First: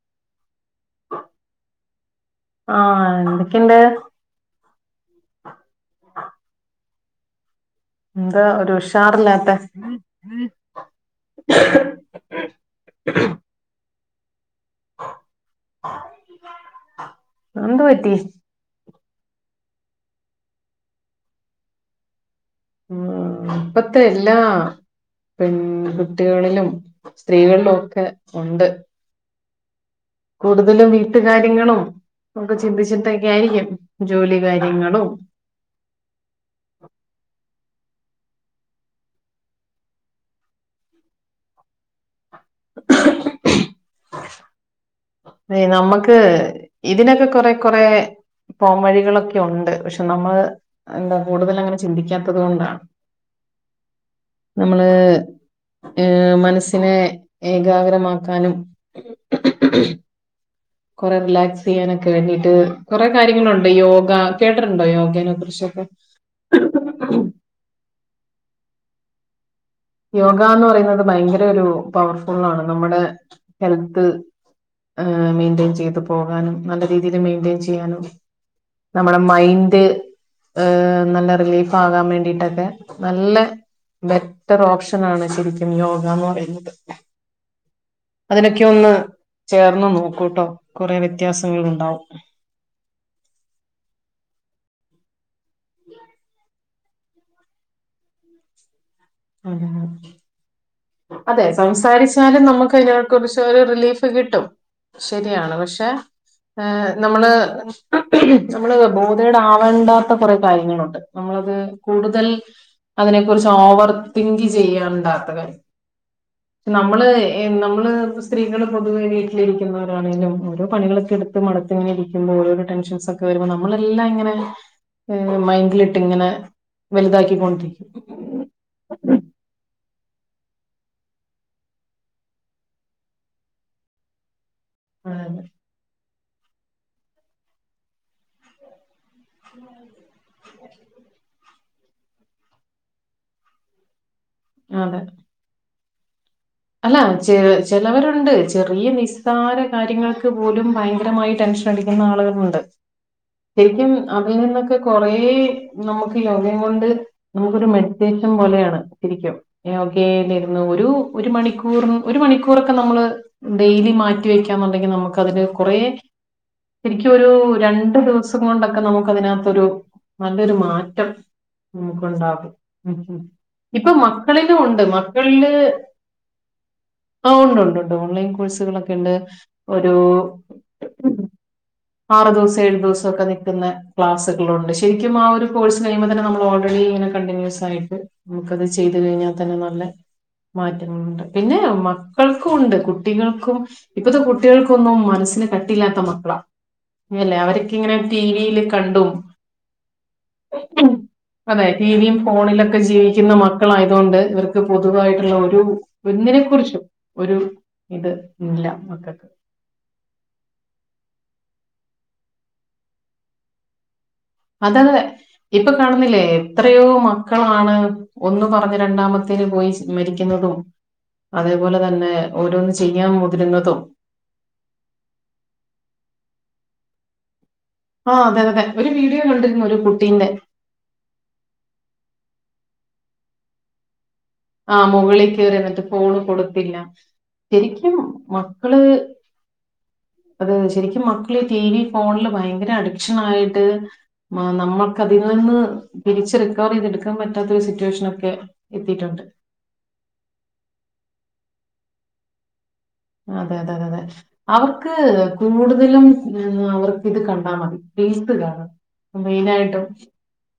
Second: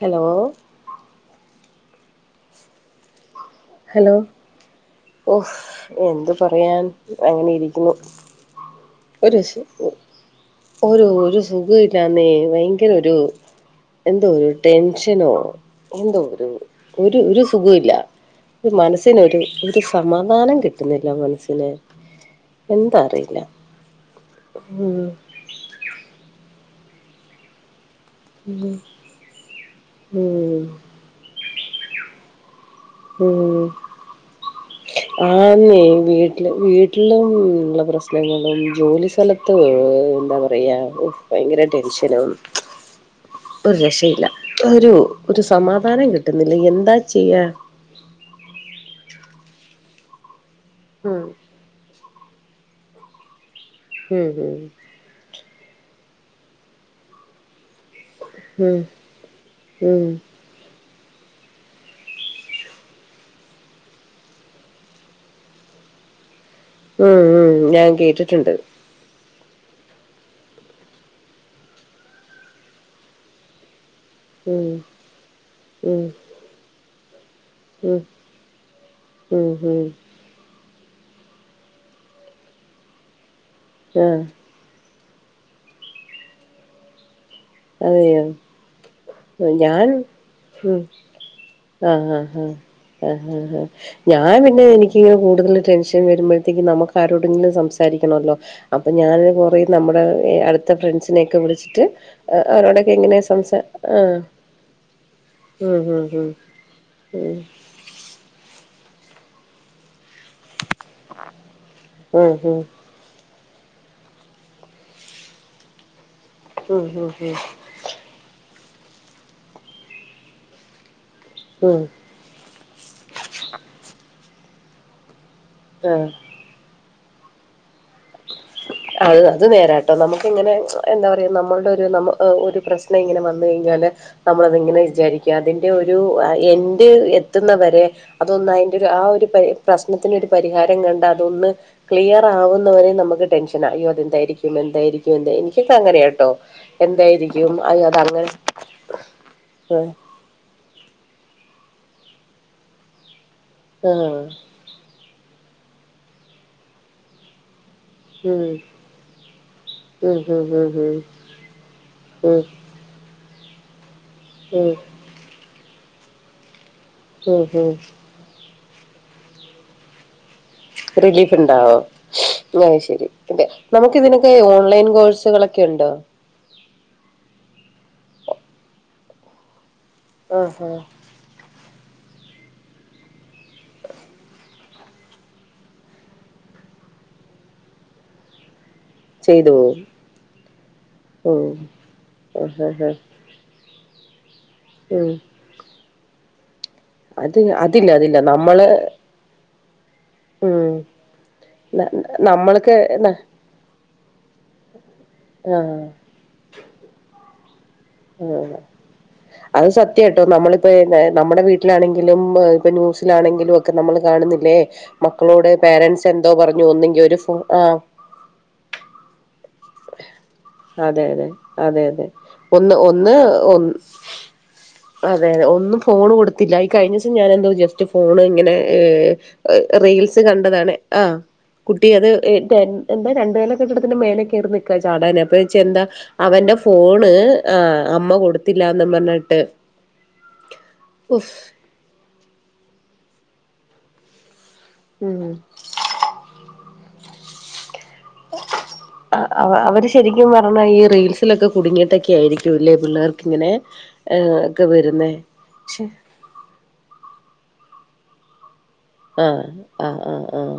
Hello ആഹ് എന്തൊക്കെണ്ട് hello ഒഫ് എന്ത് പറയാൻ അങ്ങനെ ഇരിക്കുന്നു എന്താ ഒരു ഒരു ഉഷാറില്ലാത്ത സു ഒരു ഒരു സുഖുല്ലാ [unintelligible] ഭയങ്കര ഒരു എന്തോ ഒരു ടെൻഷനോ എന്തോ ഒരു ഒരു ഒരു എന്ത് സുഖുല്ല പറ്റി ഒരു മനസ്സിനൊരു ഒരു സമാധാനം കിട്ടുന്നില്ല മനസ്സിന് എന്താ അറിയില്ല ഉം ഇപ്പത്തെ എല്ലാ മ് പെൺകുട്ടികളിലും സ്ത്രീകളിലും ഒക്കെ ഉണ്ട് ഉം ഉം കൂടുതലും വീട്ടുകാര്യങ്ങളും ക്കെ ചിന്തിച്ചിട്ടൊക്കെ ഉം ആയിരിക്കും ജോലി കാര്യങ്ങളും ആന്നേ വീട്ടിൽ വീട്ടിലും ഉള്ള പ്രശ്നങ്ങളും ജോലി സ്ഥലത്ത് എന്താ പറയാ ഭയങ്കര ടെൻഷനും [inaudible] ഒരു രക്ഷയില്ല ഒരു ഒരു സമാധാനം നമ്മക്ക് കിട്ടുന്നില്ല എന്താ ഇതിനൊക്കെ ചെയ്യാ കൊറെ കൊറെ പോം വഴികളൊക്കെ ഉണ്ട് പക്ഷെ നമ്മള് എന്താ ഉം കൂടുതൽ അങ്ങനെ ചിന്തിക്കാത്തത് കൊണ്ടാ ഉം നമ്മള് ഏ മനസ്സിനെ ഏകാഗ്രമാക്കാനും ഉം ഉം ഉം കുറെ റിലാക്സ് ചെയ്യാനൊക്കെ വേണ്ടിട്ട് കുറെ കാര്യങ്ങളുണ്ട് യോഗ കേട്ടിട്ടുണ്ടോ യോഗേനെ കുറിച്ചൊക്കെ മം മം ഞാൻ കേട്ടിട്ടുണ്ട് യോഗ എന്ന് പറയുന്നത് ഭയങ്കര ഒരു പവർഫുള്ളാണ് നമ്മുടെ ഹെൽത്ത് ഉം മെയിറ്റയെൻ ചെയ്ത് ഉം പോകാനും നല്ല രീതിയിൽ മെയിറ്റിയൻ ചെ ഉം യ്യാനും നമ്മടെ ഉം മൈന്ഡ് ഉം നല്ല റിലീഫ് ആകാൻ വേണ്ടിട്ടൊക്കെ നല്ല ആഹ് ബറ്റർ ഓപ്ഷൻ ആണ് ശരിക്കും യോഗ എന്ന് പറയുന്നത്. അതെയോ അതിനൊക്കെ ഒന്ന് ഞാൻ ചേർന്ന് നോക്കൂട്ടോ ഉം കുറെ വ്യത്യാസങ്ങള് ഉണ്ടാവും. ആഹ് ആഹ് ആഹ് ആഹ് ഞാൻ പിന്നെ എനിക്കിങ്ങനെ കൂടുതൽ ടെൻഷൻ വരുമ്പോഴത്തേക്കും നമക്ക് ആരോടെങ്കിലും സംസാരിക്കണല്ലോ അപ്പോ ഞാൻ ഏറേം ഉണ്ടാവും നമ്മടെ അടുത്ത ഫ്രണ്ട്സിനെയൊക്കെ വിളിച്ചിട്ട് ആ, എന്നാലും അവരോടൊക്കെ നമുക്ക്തിനെ എങ്ങനെ കുറച്ച് സംസാ ഒരു റിലീഫ് ആഹ് കിട്ടും ശരിയാണ് ഉം പക്ഷെ ഉം ഉം ഹെ നമ്മളെ ഉം നമ്മള് ബോധയുടെ ആവേണ്ടാത്ത കുറെ കാര്യങ്ങളുണ്ട് നമ്മളത് കൂടുതൽ ഉം ഉം അതിനെ കുറിച്ച് ഓവർ തിങ്ക് ചെയ്യാൻ ണ്ടാത്ത കാര്യം ഉം നമ്മള് ഉം നമ്മള് സ്ത്രീകൾ പൊതുവെ വീട്ടിലിരിക്കുന്നവരാണങ്കിലും ഓരോ പണികള്ക്കെടുത്ത് മടത്ത് ഉം ഇങ്ങനെ രി ഓരോരോ ടെൻഷൻസ് ഒക്കെ വരുമ്പോ നമ്മളെല്ലം അങ്ങനെ മൈൻഡിലിട്ട് ഉം ഇങ്ങനെ വലുതാക്കിക്കൊണ്ടിരിക്കും. അത് അത് നേരാ നമുക്കിങ്ങനെ എന്താ പറയ നമ്മളുടെ ഒരു നമ്മ ഒരു പ്രശ്നം ഇങ്ങനെ വന്നു കഴിഞ്ഞാൽ നമ്മളത്ങ്ങനെ വിചാരിക്കാതെ അതെ അതിന്റെ ഒരു എന്റെ എത്തുന്നവരെ അതൊന്ന് അതിന്റെ ആ ഒര് പ്രശ്നത്തിന് ഒരു പരിഹാരം കണ്ട അതൊന്ന് ക്ലിയർ ആവുന്നവരെ നമുക്ക് ടെൻഷൻ അയ്യോ അതെന്തായിരിക്കും അതെ എന്തായിരിക്കും എന്ത എനിക്കൊ അങ്ങനെയട്ടോ അല്ല ചെ ചിലവരുണ്ട് ചെറിയ നിസ്സാര ആഹ് കാര്യങ്ങൾ ക്ക് ഭയങ്കരമായി ടെൻഷൻ അടിക്കുന്ന ആളുകളുണ്ട് ശരിക്കും ആഹ് അതിൽ നിന്നൊ കുറ നമുക്ക് യോഗം കൊണ്ട് നമുക്കൊരു മെ ഡിറ്റേറിയൻ പോലെയാണ് ഉം ഉം ഉം ശരിക്കുംകന്ന് ഉം ഒരു ഉം ഒരു മണിക്കൂർ ഒരു ഉം മണിക്കൂറക്കെ നമ്മള് ഡെയിലി മാറ്റി ഉം വെക്കാന്നുണ്ടെങ്കിൽ നമുക്ക് അതില് കുറ ശരിക്കും ഒരു ഉം ഉം രണ്ടു ദിവസം കൊണ്ടൊക്കെ നമുക്ക് അതിനകത്തൊരു റിലീഫ് ഉണ്ടാവോ നമുക്കുണ്ടാകും അ ഉം ശരിെ ഉം. ഇപ്പൊ നമക്ക് ഇതിനൊക്കെ മക്കളിലും ഉണ്ട് ഓൺലൈൻ കോഴ് ബസൊക്കെളെണ്ടോ ആഹ് ഉണ്ട് ഉണ്ട്ണ്ട് ഓൺലൈൻ കോഴ്സുകളൊക്കെ ഉണ്ട് ഒരു ആഹ് ആഹ് ആറ് ദിവസം ഏഴു ദിവസം ഒക്കെ നിൽക്കുന്ന ക്ലാസുകളുണ്ട് ശരിക്കും ആ ഒരു കോഴ്സ് കഴിയുമ്പോൾ തന്ന നമ്മ ഓൾറെഡി ഇങ്ങനെ കണ്ടിന്യൂസ് ആയിട്ട് നമുക്കത് ചെയ്ത് കഴിഞ്ഞാൽ ചെയ്തോ തന്നെ നല്ല മാറ്റങ്ങളുണ്ട് ഉം പിന്നെ മക്കൾക്ക ആഹ് ഉണ്ട് ആഹ് ആഹ് കു ട്ടികൾക്കും ഇപ്പത്തെ കുട്ടികൾക്കൊന്നും ഉം മനസ്സിന് കട്ടില്ലാത്ത മക്കളാ അല്ലേ അത് അവർക്ക അതില്ല ഇങ്ങനെ അതില്ല ടിവിൽ നമ്മള് കണ്ടും ഉം അതെ ന ടിവും നമ്മൾക്ക് ഫോണിലൊക്കെ ന ജീവിക്കുന്ന മക്ക മക്കളായതുകൊണ്ട് ഇവർക്ക് പൊതുവായിട്ടുള്ള ഒരു ആഹ് ഒന്നിനെ കുറിച്ചും ഒരു ഇത് ആഹ് ഇല്ല മക്കൾക്ക് അത് സത്യ കേട്ടോ നമ്മളിപ്പോ നമ്മുടെ വീട്ടിലാണെങ്കിലും ഇപ്പൊ ന്യൂസിലാണെങ്കിലും ഒക്കെ നമ്മൾ കാണുന്നി ല്ലെ അതതെ മക്കളോട് ഇപ്പൊ പോരൻറ്സ് കാണുന്നില്ലേ എന്തോ പറഞ്ഞു എത്രയോ ഒന്നെങ്കിൽ ഒരു ഫോ ആ മക്കളാണ് ഒന്ന് പറഞ്ഞ് രണ്ടാമത്തിേൽ പോയി മരിക്കുന്നതും അതെ അതെ അതേപോലെ അതെ അതെ തന്നെ ഓരോന്ന് ഒന്ന് ചെയ്യാൻ ഒന്ന് മുതിരുന്നതും അതെ അതെ ഒന്നും ഫോൺ കൊടുത്തില്ല ഈ കഴിഞ്ഞ ദിവം ഞാനെ എന്തോ ജസ്റ്റ് ആ ഫോണ് അതെ ഇങ്ങനെ അതെ ഒരു വീഡിയോ കണ്ടിരുന്നു ഒരു റീൽസ് കുട്ടീന്റെ കണ്ടതാണ് ആഹ് കുട്ടി അത് എന്താ രണ്ട് നില കെട്ടിടത്തിന്റെ മേലേക് ആ ചാടാന മുകളിൽ അപ്പ ഞ കയറി ചോയ്ച്ച് എന്താ എന്നിട്ട് ഫോണ് അവന്റെ കൊടുത്തില്ല ഫോണ് ആ ശരിക്കും അമ്മ മക്കള് കൊടുത്തില്ലാന്നും പറഞ്ഞ് ണ്ട് അത് ശരിക്കും മക്കള് ടി വി ഫോണില് ഭയങ്കര അഡിക്ഷൻ ആയിട്ട് നമ്മൾക്കതിൽ ഉം നിന്ന് തിരിച്ച് റിക്കവർ ചെയ്തെടുക്കാൻ പറ്റാത്ത ഒരു സിറ്റുവേഷൻ ഒക്കെ എത്തിയിട്ടുണ്ട് അവ അവര് ശരിക്കും പറഞ്ഞാ ഈ റീൽസിലൊക്കെ കുടുങ്ങിയിട്ടൊക്കെ ആയിരിക്കും ഇല്ലേ പിള്ളേർക്ക് ഇങ്ങനെ അതെ അതെതെ അതെ ഏഹ് ഒക്കെ അവർക്ക് വരുന്നേ പക്ഷെ കൂടുതലും അവർക്ക് ഇത് കണ്ടാ മതി [unintelligible] കാണും ആഹ് മെയിനായിട്ടും ആഹ് ആഹ് ആഹ്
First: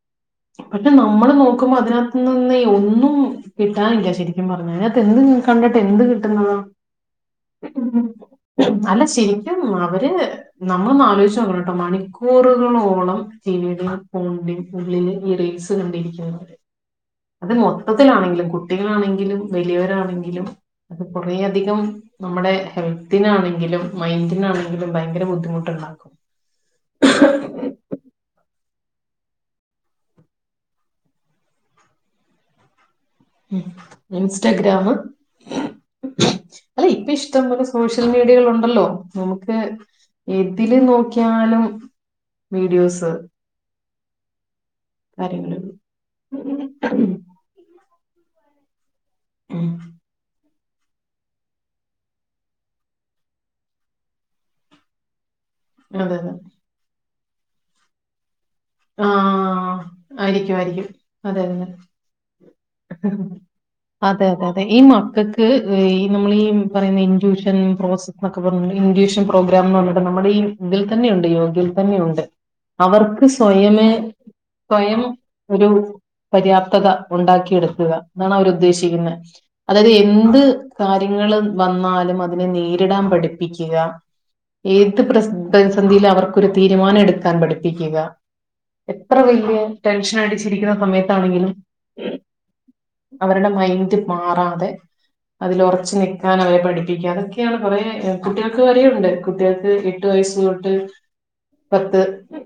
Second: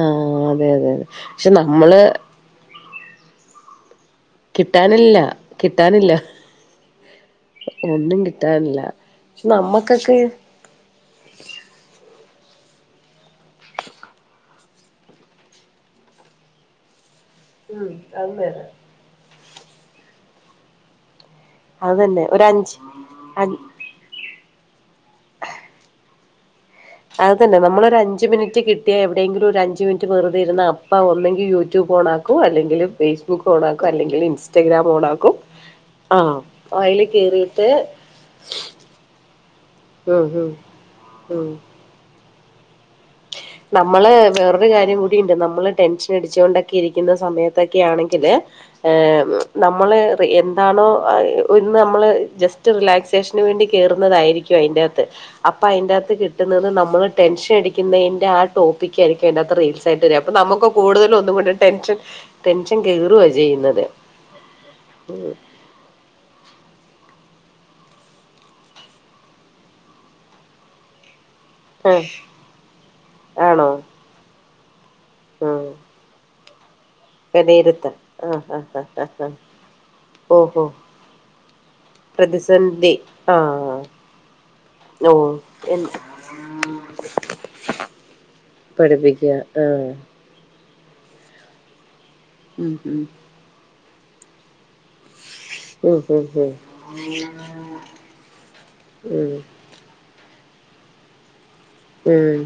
ആഹ് അതെ അതെ പക്ഷെ അതെ നമ്മള് പക്ഷെ നോക്കുമ്പോ നമ്മള് അതിനകത്ത്നിന്നെ ഒന്നും കിട്ടാനില്ല ശരിക്ക്‌ പറഞ്ഞ അതിനകത്ത് കിട്ടാനില്ല എന്ത് കണ്ടിട്ട് എന്ത് കിട്ടാനില്ല കിട്ടുന്നത ഉം ഒന്നും കിട്ടാനില്ല അല്ല പക്ഷെ ശരിക്കും അവര് നമ്മക്കൊക്കെ നമ്മൾ ഒന്ന് ആലോചിച്ച് നോക്കണം കേട്ടോ മണിക്കൂറുകളോളം ടി വി ടെയും ഫോണിന്റെയും ഉള്ളില് ഈ റീൽസ് കണ്ടിരിക്കുന്നത് അത് ഉം അത് മൊത്തത്തിലാണെങ്കിലും നേരാ കുട്ടികളാണെങ്കിലും വലിയവരാണെങ്കിലും അത് കുറേയധികം അതന്നെ ഒരു നമ്മുടെ അഞ്ച് അ ഹെൽത്തിനാണെങ്കിലും മൈന്റിനാണെങ്കിലും ഭയങ്കര ബുദ്ധിമുട്ടുണ്ടാക്കും അത് തന്നെ നമ്മളൊരു അഞ്ച് മിനിറ്റ് കിട്ടിയാ എവിടെയങ്കിലും ഒരു അഞ്ച് മിനിറ്റ് വെറുതെയിരുന്ന അപ്പ ഒന്നെങ്കി യൂട്യൂബ് ഓണാക്കു ക്കുവോ അല്ലെങ്കില് ഫേസ്ബുക്ക് ഓൺ ആക്കും അല്ലെങ്കിൽ ഇൻസ്റ്റഗ്രാം ഓൺ ആക്കും ആഹ് അല്ലെ അയില് ഇപ്പ ഇഷ്ടംപോലെ കേറിയിട്ട് സോഷ്യൽ മീഡിയകളുണ്ടല്ലോ നമുക്ക് ഉം ഉം എതില് ഉം നോക്കിയാലും വീഡിയോസ് നമ്മള് വേറൊരു കാര്യം കൂടിയുണ്ട് കാര്യങ്ങള് നമ്മള് ടെൻഷൻ അടിച്ചുകൊണ്ടൊക്കെ ഇരിക്കുന്ന സമയത് ത്തൊക്കെ ആണെങ്കില് ഉം നമ്മള് റി എൻ എന്താണോ ഇന്ന് നമ്മള് ജസ്റ്റ് റിലാക്സേഷന് വേണ്ടി കേറുന്നതായിരിക്കും അയിന്റകത്ത് അപ്പ അയിന്റാത്ത് അതെ അതെ കിട്ടുന്നത് നമ്മൾ ടെൻഷടിക്കുന്നെന്റ ആ ടോപ്പിക്കായിരിക്കും അയിനാത്ത് ആഹ് റീൽസായിട്ട് വരിക അപ്പൊ ആയിരിക്കും നമുക്ക് ആയിരിക്കും കൂടുതലും ഒന്നും അതെ കൂടെ അതെ ടെൻഷൻ ടെൻഷൻ കേറുവ ചെയ്യുന്നത് അതെ അതെ അതെ ഈ മക്കക്ക് ഈ നമ്മള ഈ പറയുന്ന ഇൻട്യൂഷൻ പ്രോസസ്സ് എന്നൊക്കെ പറഞ്ഞി ഇൻട്യൂഷൻ പ്രോഗ്രാം എന്ന് പറഞ്ഞിട്ട് നമ്മുടെ ഈ ഇതിൽ തന്നെയുണ്ട് യോഗയിൽ ആഹ് തന്നെയുണ്ട് അവർക്ക് സ് ആണോ സ്വയവും ഒരു ആഹ് പര്യാപ്തത ഉണ്ടാക്കിയെടുക്കുക വിലയിരുത്തൽ എന്നാണ് ആഹ് അവരു ആഹ് ആഹ് ഉദ്ദേശിക്കുന്നെ ആഹ് ആഹ് അതായത് എന്ത് ഓഹോ കാര്യങ്ങള് വന്നാലും അതിനെ പ്രതിസന്ധി നേരിടാം പഠിപ്പിക്കുക ആഹ് ഏത് പ്ര ഓ പ്രതിസന്ധിയിലും അവർക്കൊരു തീരുമാനം എടുക്കാൻ പഠിപ്പിക്കുക എത്ര പഠിപ്പിക്കുക വല്യ ആഹ് ടെൻഷൻ അടിച്ചി രിക്കുന്ന സമയത്താണെങ്കിലും ഉം ഉം അവരുടെ മൈൻഡ് മാറാതെ അതില് ഉറച്ച് ഉം ഉം നിൽക്കാൻ ഉം അവരെ പഠിപ്പിക്കുക അതൊക്കെയാണ് കുറെ കുട്ടികൾക്ക് വരെണ്ട് ഉം കുട്ടികൾക്ക് എ എട്ട് വയസ്സ് തൊട്ട് പത്ത് ഉം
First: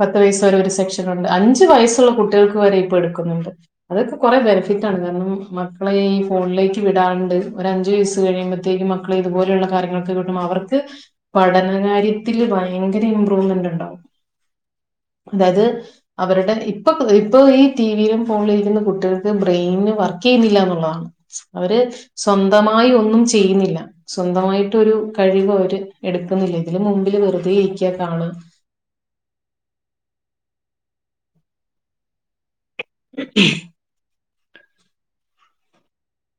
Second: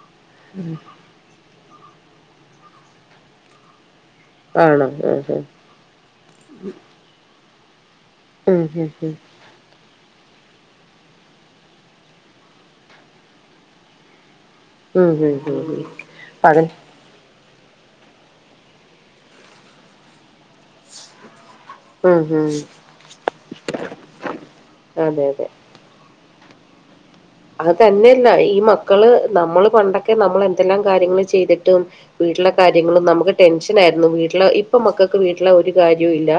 പത്ത് വയസ്സ് വരെ ഒരു സെക്ഷനുണ്ട് അഞ്ചു വയസ്സുള്ള കുട്ടികൾക്ക് വരെ ഇപ്പൊ എടുക്കുന്നുണ്ട് അതൊക്കെ കൊറെ ആണോ ബെനിഫിറ്റാണ് കാരണം ഉം മക്കളെ ഈ ഫോണിലേക്ക് വിടാണ്ട് ഒരഞ്ച്‌ വയസ് ഉം കഴിയുമ്പത്തേക്കും ഉം ഉം മക്കളെ ഇതുപലെയുള്ള കാര്യങ്ങൾ [unintelligible] അവർക്ക് പഠനകാര്യത്തില് ഭയങ്കര ഇമ്പ്രൂവ്മെന്റ് ഉണ്ടാവും ഉം ഉം ഉം ഉം അതായത് ഉം അവരുടെ അതെ ഇ ഇപ്പോൾ ഈ ടി വിയിലും ഫോൺലിരുന്ന് കുട്ടികൾക്ക് ബ്രെയിന് വർക്കെയ്യുന്നില്ലാന്നൊ ള്ള താണ് അവര് ഉം ഉം സ്വന്തമായി ഒന്നും ചെയ്യുന്നില്ല സ്വന്തമായിട്ടൊരു അതെ അതെ കഴിവ് അവര് എടുക്കുന്നില്ല ഇതില് മുമ്പില് വെറു അത് തന്നെയല്ല ഈ മക്കള് നമ്മള് പണ്ടൊക്കെ നമ്മള് എന്തെല്ലാം കാര്യങ്ങൾ ചെയ്തിട്ടും വീട്ടിലെ കാര്യങ്ങളും നമുക്ക് ടെൻഷൻ ആയിരുന്നു വീട്ടിലെ ഇപ്പൊ മക്കൾക്ക് വീട്ടില ഒരു കാര്യവും ഇല്ല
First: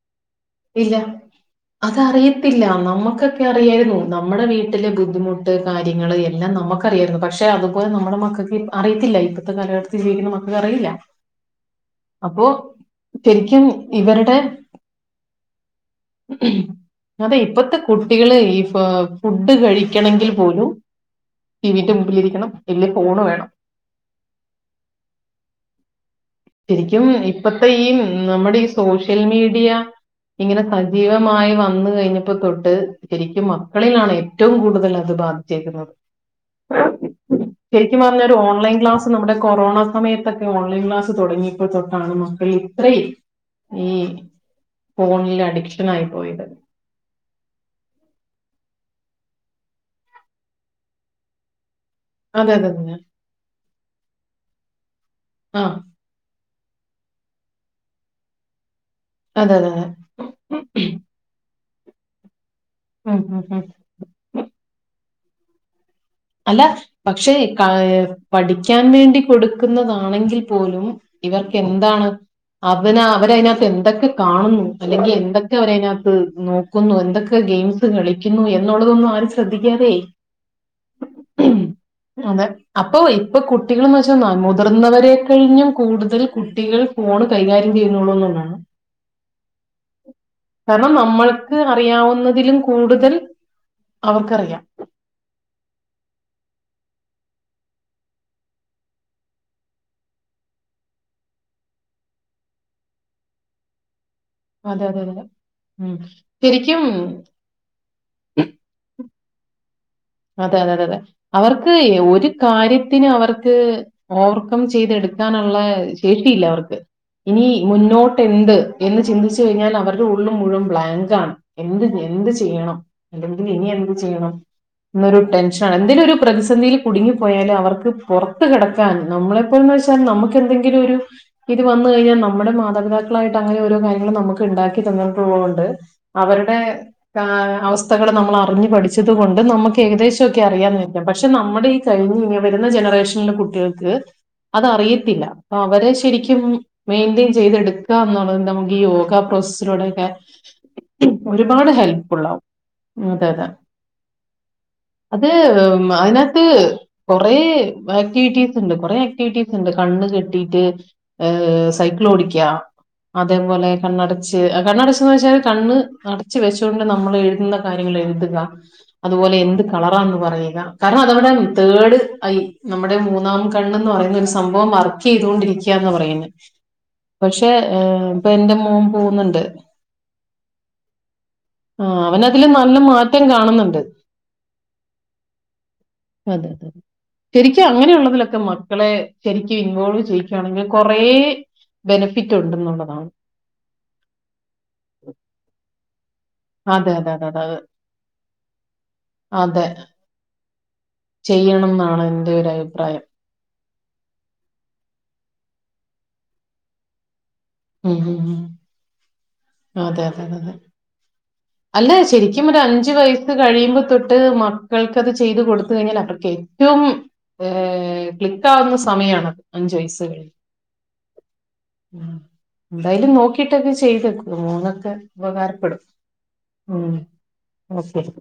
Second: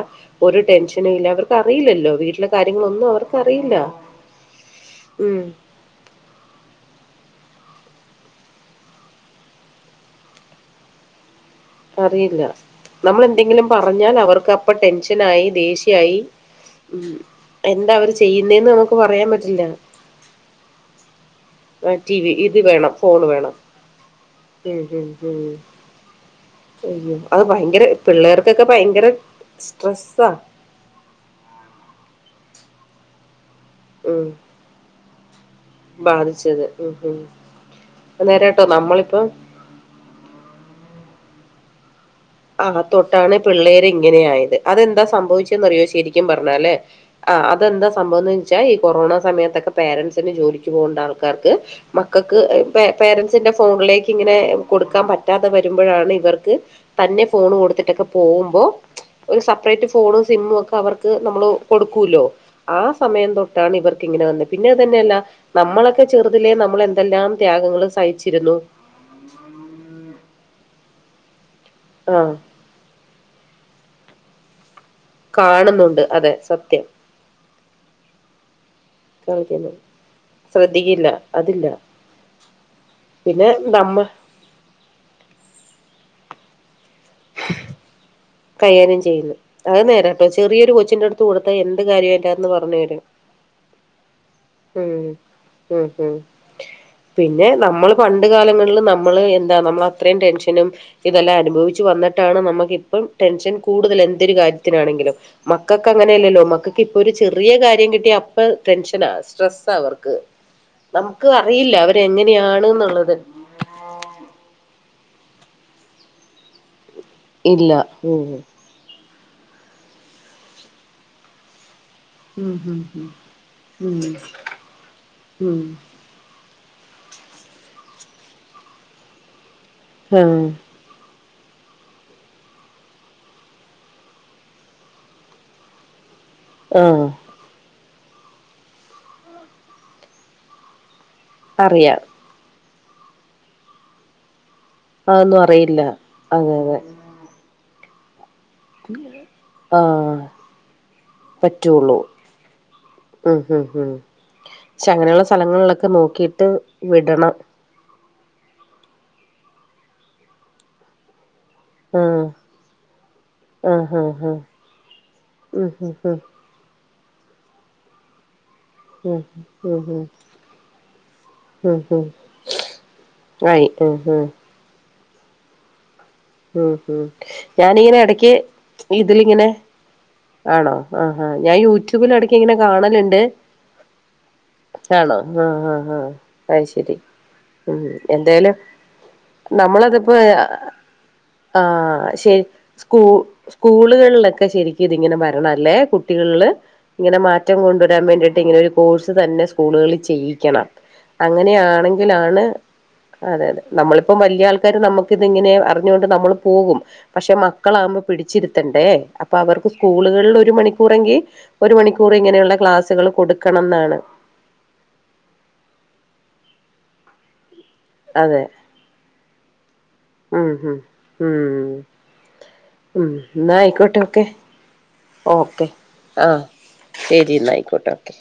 ഒരു ഇല്ല ടെൻഷനും അവർക്ക് അറിയില്ലല്ലോ വീട്ടിലെ അതറിയത്തില്ല കാര്യങ്ങളൊന്നും അവർക്ക് നമ്മുക്കൊക്കെ അറിയില്ല അറിയായിരുന്നു നമ്മുടെ വീട്ടിലെ ഉം ബുദ്ധിമുട്ട് കാര്യങ്ങൾ എല്ലാം നമുക്കറിയായിരുന്നു പക്ഷേ അതുപോലെ നമ്മുടെ മക്കൾക്ക് അറിയത്തില്ല ഇപ്പോഴത്തെ കാലഘട്ടത്തിൽ ജീവിക്കുന്ന മക്കക്ക് അറിയില്ല. അറിയില്ല, അപ്പോ നമ്മൾ ശരിക്കും എന്തെങ്കിലും പറഞ്ഞാൽ ഇവരുടെ അവർക്ക് അപ്പ ടെൻഷനായി ദേശീ യായി അതെ ഇപ്പത്തെ എന്താ അവര് ചെയ്യുന്നെന്ന് നമുക്ക് പറയാൻ പറ്റില്ല കെണെങ്കിൽ പോലും ആ ടിവിന്റെ ടി വി മുമ്പിലിരിക്കണം, ഇത് ഇല്ലേ വേണം ഫോൺ ഫോണ് വേണം ഉം ഉം ഉം ശരിക്കും അയ്യോ അത് ഇപ്പത്തെ ഭയങ്കര ഈ നമ്മുടെ പിള്ളേർകെക്കെ ഈ ഭയങ്കര സോഷ്യൽ മീഡിയ സ്ട്രെസ്സാ ഇങ്ങനെ സജീവമായി വന്ന കഴിഞ്ഞപ്പോ തൊട്ട് ശരിക്കും മക്കളിലാണ് ഉം ഏറ്റവും കൂടുതൽ അത് ബാധ ചെക്കുന്നത് ബാധിച്ചത് ഉം ഉം ശരിക്കും പറഞ്ഞാല് അന്നേരാട്ടോ ഓൺലൈൻ ക്ലാസ്സ് നമ്മളിപ്പം നമ്മടെ കൊറോണ സമയതക്കെ ഓൺലൈൻ ക്ലാസ് തുടങ്ങീപ്പോ തൊട്ടാണ് മ ആ തൊട്ടാണ് പിള്ളേര് ഇങ്ങനെയായത് അതെന്താ ഫോണിൽ സംഭവിച്ചെന്നറിയോ അഡിക്ഷൻ ആയി ശരിക്കും പോയത് പറഞ്ഞാല് ആ അതെന്താ സംഭവംന്ന് വെച്ചാൽ ഈ കൊറോണ സമയത്തൊക്കെ പേരൻസിന് ജോലിക്ക് പോകണ്ട ആൾക്കാർക്ക് മക്കക്ക് അതെ അതെ പേ അതെ പേരൻസിന്റെ ഫോണിലേക്ക് ഇങ്ങനെ കൊടുക്കാൻ പറ്റാതെ ആ വരുമ്പഴാണ് ഇവർക്ക് തന്നെ ഫോണു കൊടുത്തിട്ടൊക്കെ പോകുമ്പോ ഒരു അതെ അതെ അതെ സപ്റേറ്റ് ഫോണും സിമ്മും ഒക്കെ അവർക്ക് നമ്മള് കൊടുക്കൂലോ ആ ഉം, സമയം ഉം, ഉം. തൊട്ടാണ് ഇവർക്ക് ഇങ്ങനെ വന്നെ പിന്നെ അത് തന്നെയല്ല നമ്മളെക്കെ ചെറുതിലെ അല്ല നമ്മളെന്തെല്ലാം ത്യാഗങ്ങള് സഹിച്ചിരുന്നു ഞാൻ വേണ്ടി കൊടുക്കുന്നതാണെങ്കിൽ പോലും ഇവർക്കെന്താണ്? ആ അവന അവര അയിനാത്ത് എന്തൊക്കെ കാണുന്നു അല്ലെങ്കി എന്തൊക്കെ കാണുന്നുണ്ട് അവരയിനാത്ത് അതെ സത്യം നോക്കുന്നു എന്തൊക്കെ ഗെയിംസ് കളിക്കുന്നു എന്നുള്ളതൊന്നും ആരും കാണിക്കുന്നു ശ്രദ്ധിക്കാതെ ശ്രദ്ധിക്കില്ല അതില്ല അതെ അപ്പൊ ഇപ്പൊ പിന്നെ നമ്മ കുട്ടികളെന്ന് വെച്ച നാമ മുതിർന്നവരെ കഴിഞ്ഞും കൂടുതൽ കുട്ടികൾ ഫോണ് കൈകാര്യം ചെയ്യുന്നുള്ളൂന്നുണ്ടാണ് കൈകാര്യം ചെയ്യുന്നു അത് നേരാട്ടോ ചെറിയൊരു കാരണം കൊച്ചിന്റെ അടുത്ത് നമ്മൾ കൊടുത്താ ക്ക് എന്ത് കാര്യവും അതിന്റകത്ത്ന്ന് അറിയാവുന്നതിലും പറഞ്ഞു തരും കൂടുതൽ അവർക്കറിയാം ഉം ഉം ഉം പിന്നെ നമ്മള് പണ്ട് കാലങ്ങളിൽ നമ്മള് എന്താ നമ്മളത്രയും ടെൻഷനും ഇതെല്ലാം അനുഭവിച്ചു വന്നിട്ടാണ് നമ്മക്കിപ്പം ടെൻഷൻ കൂടുതല് എൻ ന്തെര് അതെ അതെ കാര്യത്തിനാണെങ്കിലും അതെ മക്കക്ക് ഉം അങ്ങനെയല്ലല്ലോ ശരിക്കും മക്കക്കിപ്പൊര് ചെറ് റിയ കാര്യം കിട്ടിയ അപ്പ ടെൻഷനാ സ്ട്രെസാവർ അതെ അതെ അതെ അതെ അവർക്ക് ഒരു കാര്യത്തിന് അവരെങ്ങനെയാണ്ന്നുള്ളത് അവർ ക്ക് ഓവർകം ചെയ്തെടുക്കാനള്ള ശേഷിയില്ല അവർക്ക്. ഇനി ഇല്ല ഉം മുന്നോട്ടെന്ത് എന്ന് ചിന്തിച്ച് കഴിഞ്ഞാൽ അവർടെ ഉള്ള് മുഴുവൻ ബ്ലാങ്കാണ്. എന്ത് എന്ത് ഉം ചെയ്യണം ഉം അല്ലെങ്കിൽ ഇനി എന്ത് ഉം ഉം ചെയ്യണം ന്നൊരു ഉം ടെൻഷനണ് എന്തിനൊര് പ്രതിസന്ധിയിൽ കുടുങ്ങിപ്പോയാല് അവർക്ക് പൊറത്ത് കെടക്കാൻ നമ്മളെപ്പോൽന്നെൽ [unintelligible] ആഹ് നമ്മക്കെന്തെങ്കിലും ഒരു ഇത് വന്ന് കഴിഞ്ഞാ നമ്മടെ മാതാപിതാക്കളായിട്ട് അങ്ങനെ ഓരോ കാര്യങ്ങളും നമ്മക്ക്ണ്ടാക്കി തന്നിട്ടുള്ളോണ്ട് അവരടെ ആഹ് കാ അവസ്ഥകള് നമ്മൾ അറിഞ്ഞു പഠിച്ചത് കൊണ്ട് നമ്മക്കേകദേശൊക്കെ അറിയാഞ്ഞ് പക്ഷെ നമ്മടെ ഈ അറിയാം കഴിഞ്ഞ് വരുന്ന ജനറേഷനിലെ കുട്ടികക്ക് അതറിയ ത്തില്ല അതൊന്നും അറിയില്ല പ്പവരെ ശെരിക്കും അതെ അതെ മെയ്ന്റേൻ ചെയ്‌തെട്ക്കാന്നൊള്ളത് [unintelligible] ഈ യോഗ പ്രോസസിലൂടെയക്കെ ആഹ് ഒരുപാട് പറ്റുള്ളൂ ഹെൽപ് ഫുള്ളാവും. ഉം ഉം ഉം പക്ഷെ അങ്ങനെയുള്ള അത് സ്ഥലങ്ങളിലൊക്കെ മതിനാത്ത് നോക്കിട്ട് വിടണം കൊറെ ആക്ടിവിറ്റീസ്ണ്ട് കൊറെ ആക്ടിവിറ്റീസ്ണ്ട് കണ്ണ് കെട്ടിട്ട് ഏഹ് ആഹ് സൈക്കിളോടിക്ക അതേപോലെ ആഹ് ആഹ് കണ്ണടച്ച് കണ്ണടച്ച്ന്നെച്ചാൽ ഉം കണ്ണ് ഉം ഉം അടച്ച് ത്തി വെശൊണ്ട് നമ്മളെഴുതുന്ന കാര്യങ്ങളെഴുത്ക ഉം അതുപോലെ എന്ത്‌ ഉം ഉം കളറാന്ന് പറയ്ക കാരണതവടെ ഉം തേഡ് ഉം ഐ നമ്മടെ മൂന്നാം ആയി കണ്ണ്ന്ന് ഉം ഉം പറയുന്നരു സം ഭവം വർക്കെയ്തോണ്ടിരിക്കാന്ന പറയുന്നെ. ഉം ഉം ഞാനിങ്ങനെ എടക്ക് എന്റെ മോൻ പോകുന്നുണ്ട് ഇതിലിങ്ങനെ ആണോ ആ ആ ഞാൻ ആ അവനതില് യൂട്യൂബിലെടക്കിങ്ങനെ നല്ല കാണല്ണ്ട് മാറ്റം കാണുന്നുണ്ട് ആണോ ആഹ് ആഹ് ആഹ് അത് അതെതെതെ ശരി ശെരിക്കു ഉം അങ്ങനെയുള്ളതിലൊക്കെ എന്തായാലും മക്കളെ ശെരിക്ക് ഇൻവോൾവ് നമ്മളതിപ്പോ ചെയ്യിക്കയാണെങ്കിൽ കൊ കൊറേ ആഹ് ശെരി സ്കൂ കൂള്കള്ലെക്കെ ശെരിക്കുതിങ്ങനെ വരണെല്ലേ കുട്ടികള്ല്? അതെ, അതെ, ഇങ്ങനെ അതെ, അതെ, മാറ്റം അതെ. കൊണ്ടു വരാൻ വേണ്ടിട്ട് ഇങ്ങനൊരു കോഴ്സ് തന്നെ അതെ. സ്കൂളുകള്ല് ചെയ്യിക്കണം. ചെയ്യണം എന്നാണ് എന്റെ അങ്ങനെയാണെങ്കിലാണ് ഒരു അഭിപ്രായം. അതെ അതെ നമ്മളിപ്പം വല്ല്യ ആൾക്കാര് നമ്മക്കിതിങ്ങനെ അറിഞ്ഞുകൊണ്ട് നമ്മള് പോവും പക്ഷെ മ ഉം, ക്കളാമ്പം ഉം, ഉം. പിടിച്ചിരുത്തെണ്ടേ. അപ്പവർക്കു അതെ, അതെ, അതെ, സ്കൂളുകള്ലൊരു അതെ. മണിക്കൂറെങ്കി ഒരു മണിക്കൂറിങ്ങനെയൊള്ള ക്ലാസ് ഞ്ച് വയസ്സ് കഴിയുമ്പ തൊട്ട് മ ക്കൾക്കത് ചെയ്ത് കൊടുത്ത് കഴിഞ്ഞാൽ അവർക്കേറ്റോം ഏഹ് അതെ ക്ലിക്കാവുന്ന സമയാണത് അഞ്ചു വയസ് കഴിഞ്ഞ് ഉം ഉം ഉം ഉം ഉം എന്തായാലും എന്നാ നോക്കിട്ടെക്ക് ആയിക്കോട്ടെ ഓക്കെ ചെയ്തേക്ക് മോനെക്കെ ഓക്കെ ഉപകാരപ്പെടും. ആ ഉം. ശെരിന്നായിക്കോട്ടെ ഓക്കെ.